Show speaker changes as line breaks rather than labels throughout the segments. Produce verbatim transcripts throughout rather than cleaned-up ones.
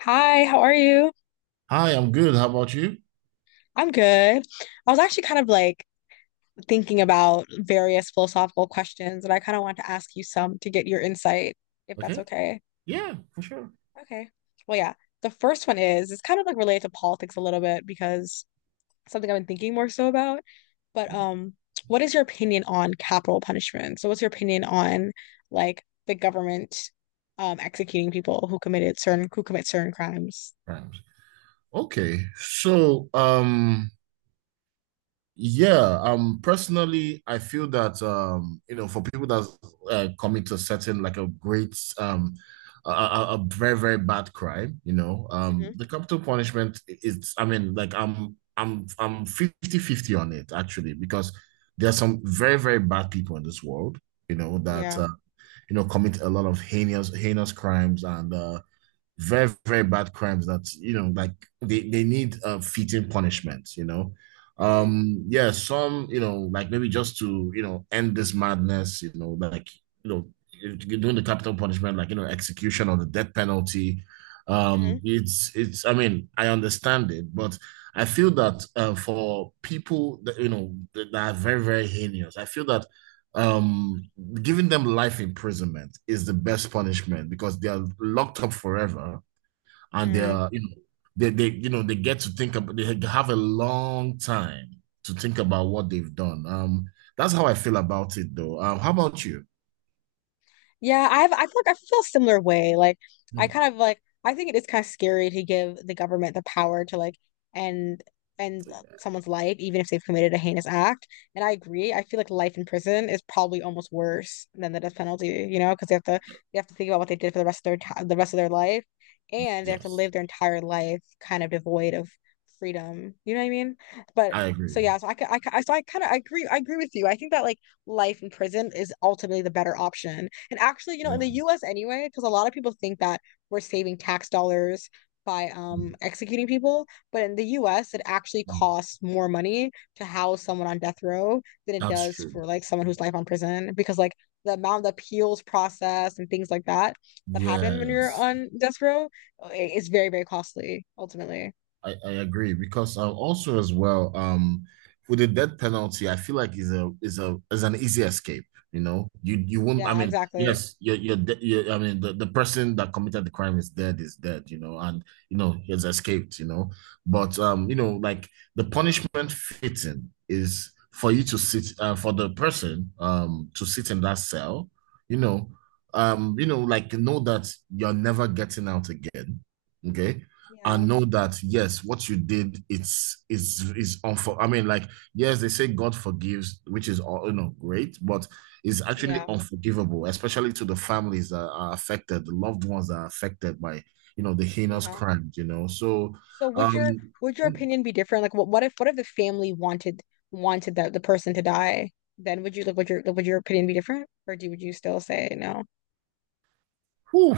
Hi, how are you?
Hi, I'm good. How about you?
I'm good. I was actually kind of like thinking about various philosophical questions, and I kind of want to ask you some to get your insight, if that's
Okay.
okay.
Yeah, for sure.
Okay. Well, yeah. The first one is it's kind of like related to politics a little bit because it's something I've been thinking more so about. But um, what is your opinion on capital punishment? So, what's your opinion on like the government um executing people who committed certain who commit certain crimes?
Rhymes. Okay. So, um, yeah, um, personally, I feel that um, you know, for people that uh, commit a certain like a great um a, a a very, very bad crime, you know, um, the
Hmm.
capital punishment is, I mean, like I'm I'm I'm fifty fifty on it actually, because there are some very, very bad people in this world, you know, that
Yeah.
uh, you know, commit a lot of heinous heinous crimes and uh very very bad crimes that you know like they they need a fitting punishment, you know. Um yeah some, you know, like maybe just to, you know, end this madness, you know, like, you know, you're doing the capital punishment, like, you know, execution or the death penalty. Um it's it's I mean I understand it, but I feel that uh, for people that, you know, that are very very heinous, I feel that um giving them life imprisonment is the best punishment because they are locked up forever and they
Mm-hmm.
are, you know, they, they you know they get to think about, they have a long time to think about what they've done. Um, that's how I feel about it though. Um, how about you?
Yeah, I've I feel like I feel a similar way. Like I
Mm.
kind of like I think it is kind of scary to give the government the power to like end end someone's life, even if they've committed a heinous act. And I agree. I feel like life in prison is probably almost worse than the death penalty, you know, because they have to they have to think about what they did for the rest of their ti the rest of their life, and they have to
Yes,
live their entire life kind of devoid of freedom. You know what I mean? But
I
so
agree.
yeah, so I ca- I ca- so I kind of I agree I agree with you. I think that like life in prison is ultimately the better option. And actually, you know,
Yeah.
in the U S anyway, because a lot of people think that we're saving tax dollars by um executing people, but in the U S it actually
Mm.
costs more money to house someone on death row than it
That's
does
true.
for like someone who's life on prison because like the amount of appeals process and things like that that happen when you're
Yes.
on death row is very very costly ultimately.
I, I agree because uh, also as well um with the death penalty I feel like is a is a is an easy escape. You know, you you won't, I
Yeah,
mean,
exactly.
yes, you're you're, de- you're, I mean, the, the person that committed the crime is dead is dead, you know, and you know he has escaped, you know. But um you know, like the punishment fitting is for you to sit uh, for the person um to sit in that cell, you know, um you know, like know that you're never getting out again. Okay?
Yeah.
And know that yes, what you did, it's its its unfor. I mean, like, yes, they say God forgives, which is all, you know, great, but it's actually
Yeah.
unforgivable, especially to the families that are affected, the loved ones that are affected by, you know, the heinous
Yeah.
crimes. You know, so
So would your
um,
would your opinion be different? Like what what if what if the family wanted wanted that the person to die? Then would you like would your like, would your opinion be different? Or do would you still say no?
whew.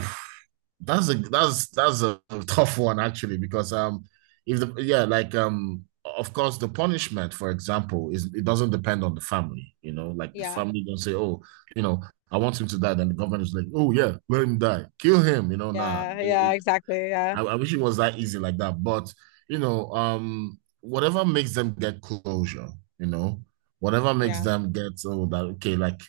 That's a that's that's a tough one actually, because um if the, yeah, like, um, of course the punishment, for example, is it doesn't depend on the family, you know, like the
Yeah.
family don't say, oh, you know, I want him to die, then the government is like, oh yeah, let him die, kill him, you know. Nah,
Yeah. Yeah, exactly. Yeah.
I, I wish it was that easy like that. But you know, um, whatever makes them get closure, you know, whatever makes
Yeah.
them get, oh, that okay, like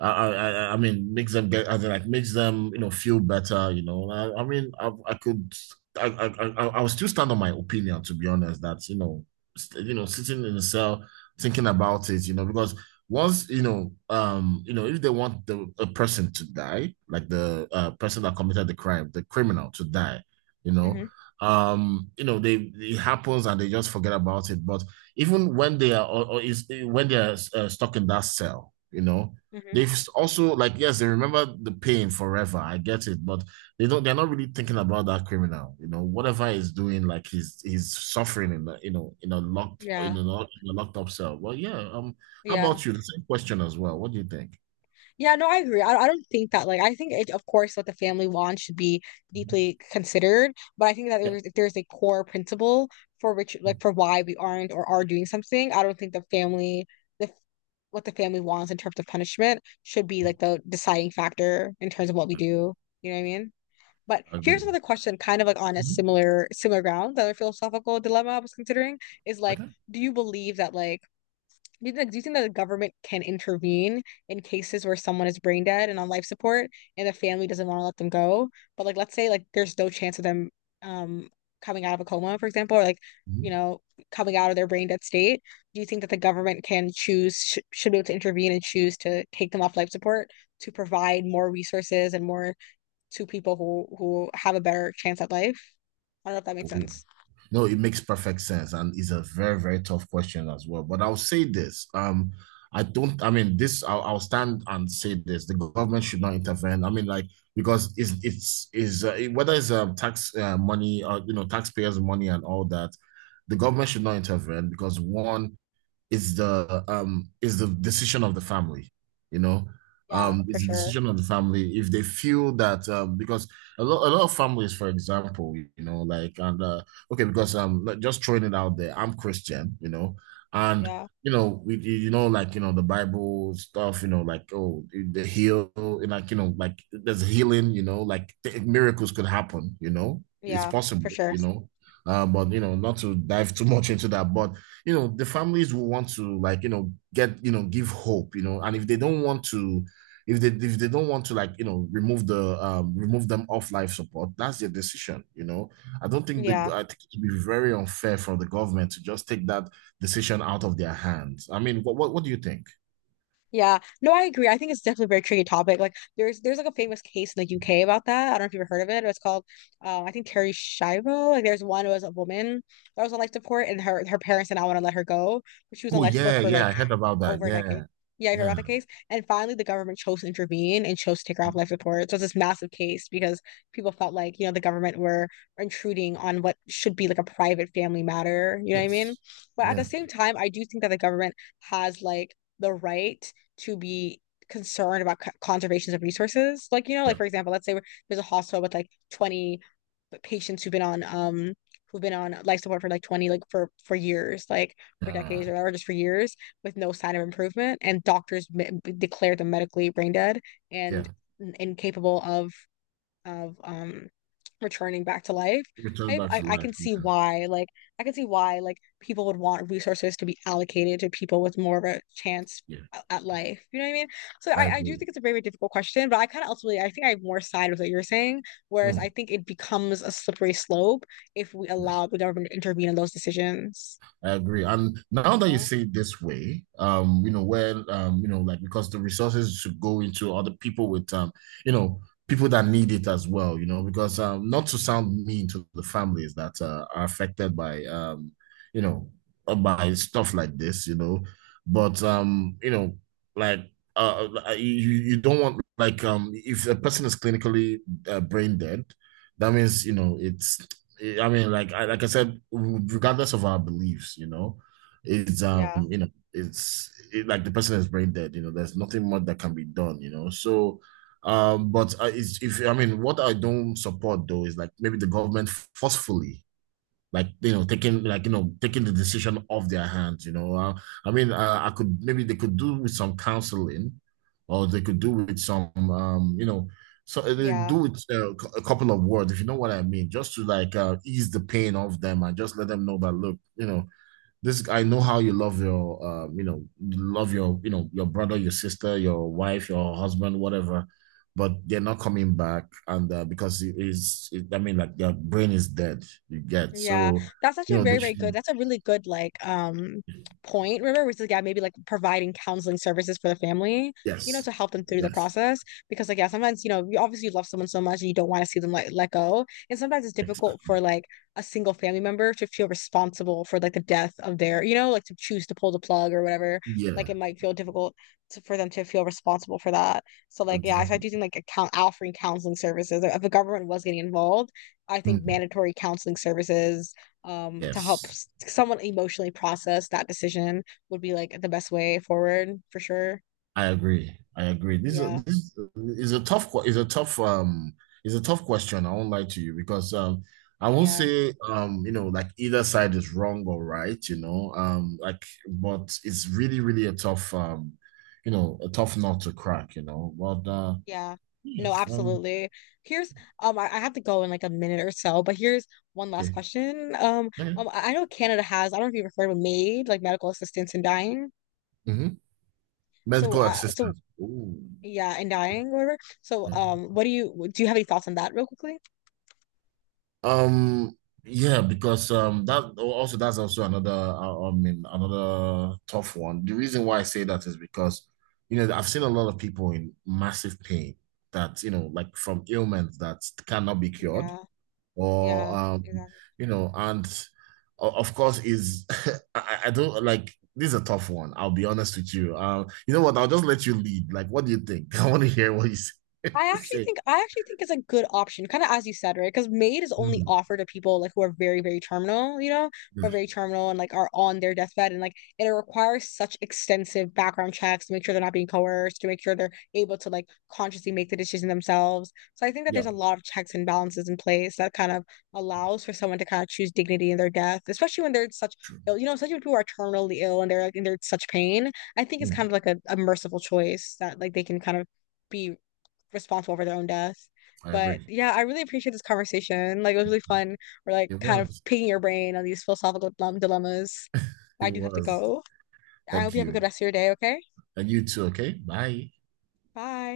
I I I mean makes them get, as in like makes them, you know, feel better, you know. I, I mean I I could I I I I- I still stand on my opinion, to be honest, that you know, st- you know, sitting in a cell thinking about it, you know, because once, you know, um, you know, if they want the a person to die, like the uh, person that committed the crime, the criminal to die, you know,
Mm-hmm.
um you know, they, it happens and they just forget about it. But even when they are, or, or is when they are uh, stuck in that cell, you know,
Mm-hmm.
they've also like, yes, they remember the pain forever, I get it, but they don't, they're not really thinking about that criminal, you know, whatever he's doing, like he's he's suffering in the, you know, in a locked
Yeah.
in a, lock- in a locked up cell. Well, yeah, um how
Yeah.
about you? The same question as well, what do you think?
Yeah, no, I agree. I, I don't think that like I think it, of course what the family wants should be
Mhm.
deeply considered, but I think that there
Yeah.
is, if there's a core principle for which like for why we aren't or are doing something, I don't think the family the what the family wants in terms of punishment should be
Mhm.
like the deciding factor in terms of what we do. You know what I mean? But
I
here's
agree.
another question, kind of like on a
Mhm.
similar similar ground, the other philosophical dilemma I was considering is like,
Okay.
do you believe that like do you think, do you think that the government can intervene in cases where someone is brain dead and on life support and the family doesn't want to let them go? But like let's say like there's no chance of them um coming out of a coma, for example, or like, you know, coming out of their brain dead state. Do you think that the government can choose sh should be able to intervene and choose to take them off life support to provide more resources and more to people who who have a better chance at life? I don't know if that makes
Mhm.
sense.
No, it makes perfect sense, and it's a very, very tough question as well. But I'll say this: um, I don't. I mean, this. I'll, I'll stand and say this: the government should not intervene. I mean, like, because it's it's is uh, whether it's um, tax uh, money or you know taxpayers' money and all that, the government should not intervene because one, is the um is the decision of the family, you know.
Yeah,
Um,
for
it's the
sure.
decision of the family if they feel that, um, because a lot a lot of families, for example, you know, like and uh, okay, because, um, like, just throwing it out there, I'm Christian, you know, and
Yeah.
you know, we, you know, like, you know, the Bible stuff, you know, like, oh, the heal, and like, you know, like there's healing, you know, like th- miracles could happen, you know, it's
Yeah, for
possible,
sure.
you know, uh, but, you know, not to dive too much into that, but you know the families will want to, like, you know, get, you know, give hope, you know, and if they don't want to, if they if they don't want to, like, you know, remove the um remove them off life support, that's their decision, you know. I don't think the,
Yeah.
I think it would be very unfair for the government to just take that decision out of their hands. I mean what what, what do you think?
Yeah, no, I agree. I think it's definitely a very tricky topic. Like, there's there's like a famous case in the U K about that. I don't know if you've ever heard of it. It was called, um, I think Terry Schiavo. Like, there's one who was a woman that was on life support, and her her parents did not want to let her go, but she was on
Oh
life support
yeah,
for
yeah,
like
I heard about that.
over a decade.
Yeah.
Yeah, I heard
Yeah.
about the case. And finally, the government chose to intervene and chose to take her off life support. So it's this massive case because people felt like, you know, the government were intruding on what should be like a private family matter. You know what I mean?
Yes.
But at the
yeah
same time, I do think that the government has like the right to be concerned about c- conservations of resources. Like, you know, like
yeah
for example, let's say there's a hospital with like twenty patients who've been on um who've been on life support for like twenty like for for years like for decades
yeah
or, or just for years with no sign of improvement and doctors me- declare them medically brain dead and
yeah
incapable of of um returning back to life,
Return
I,
back to
I I
life,
can see
yeah.
why like I can see why like people would want resources to be allocated to people with more of a chance
Yeah.
at life. You know what I mean? So
I
I, I do
agree.
think it's a very, very difficult question, but I kind of ultimately I think I have more side with what you're saying, whereas I
Hmm.
think it becomes a slippery slope if we allow the government to intervene in those decisions,
I agree. And now
you
that you
know?
say it this way, um, you know, where, um, you know, like, because the resources should go into other people with, um, you know, people that need it as well, you know, because, um, not to sound mean to the families that uh, are affected by, um, you know, uh, by stuff like this, you know, but,
Mhm.
um, you know, like, uh, you you don't want like, um, if a person is clinically uh, brain dead, that means, you know, it's, I mean, like I like I said, regardless of our beliefs, you know, it's,
Yeah.
um, you know, it's it, like the person is brain dead. You know, there's nothing much that can be done. You know, so, um, but uh, it's, if I mean, what I don't support though is like maybe the government forcefully, like, you know, taking, like, you know, taking the decision off their hands, you know. uh, I mean, uh, I could maybe they could do with some counseling or they could do with some um you know, so uh, they
Yeah.
do it, uh, c- a couple of words if you know what I mean, just to like uh, ease the pain off them and just let them know that, look, you know, this, I know how you love your, um, you know, love your, you know, your brother, your sister, your wife, your husband, whatever, but they're not coming back. And uh, because it is it, I mean, like, their brain is dead, you get.
Yeah,
So,
that's
you
actually
know,
very,
they
very good.
should,
That's a really good like um point, River, which is yeah, maybe like providing counseling services for the family, you know, to
yes.
help them through the
Yes.
process. Because like yeah, sometimes, you know, you obviously love someone so much and you don't want to see them like let go. And sometimes it's
ex-
difficult for like a single family member to feel responsible for like the death of their, you know, like to choose to pull the plug or whatever. Like it
Yeah.
might feel difficult to, for them to feel responsible for that. So like yeah, so I do
Exactly.
think like account offering counseling services, if the government was getting involved I think
Mm.
mandatory counseling services um, to help
Yes.
s- someone emotionally process that decision would be like the best way forward for sure.
I agree. I agree. This
Yeah,
is this is a tough que- is a tough um is a tough question. I won't lie to you because um I won't
yeah,
say, um, you know, like either side is wrong or right. You know, um, like, but it's really really a tough, um you know, a tough nut to crack. You know but uh
yeah.
yeah,
No,
um,
absolutely. Here's um, I, I have to go in like a minute or so, but here's one last
okay.
question. Um,
Okay.
um, I I know Canada has, I don't know if you've heard of MAID, like medical assistance in dying.
Hmm.
So,
Medical
uh, so
assistance. Ooh.
yeah, in dying or whatever. So,
Yeah.
um, what do you do? You have any thoughts on that, real quickly?
Um, yeah, because um that, oh, also that's also another uh, I mean, another tough one. The reason why I say that is because you know I've seen a lot of people in massive pain that you know like from ailments that cannot be cured
Yeah,
or
yeah,
um,
exactly.
you know, and o- of course is I, I don't like, this is a tough one. I'll be honest with you. Um, you know what? I'll just let you lead. Like, what do you think? I want to hear what you say.
I actually
Say.
think I actually think it's a good option, kind of as you said, right? Because Maid is only
Mm.
offered to people like who are very, very terminal, you know, who are very
Mm.
terminal and like are on their deathbed, and like it requires such extensive background checks to make sure they're not being coerced, to make sure they're able to like consciously make the decision themselves. So I think that there's
Yeah.
a lot of checks and balances in place that kind of allows for someone to kind of choose dignity in their death, especially when they're such ill, you know, especially when people are terminally ill and they're like and they're in such pain. I think it's kind
Mm.
of like a, a merciful choice that like they can kind of be responsible for their own deaths.
I
But
agree.
yeah, I really appreciate this conversation. Like it was really fun. We're like
It
kind of
was.
picking your brain on these philosophical dilem- dilemmas. I
It
do have to
was.
go. I hope
Thank
you have a good
you.
rest of your day, okay?
And you too, okay? Bye.
Bye.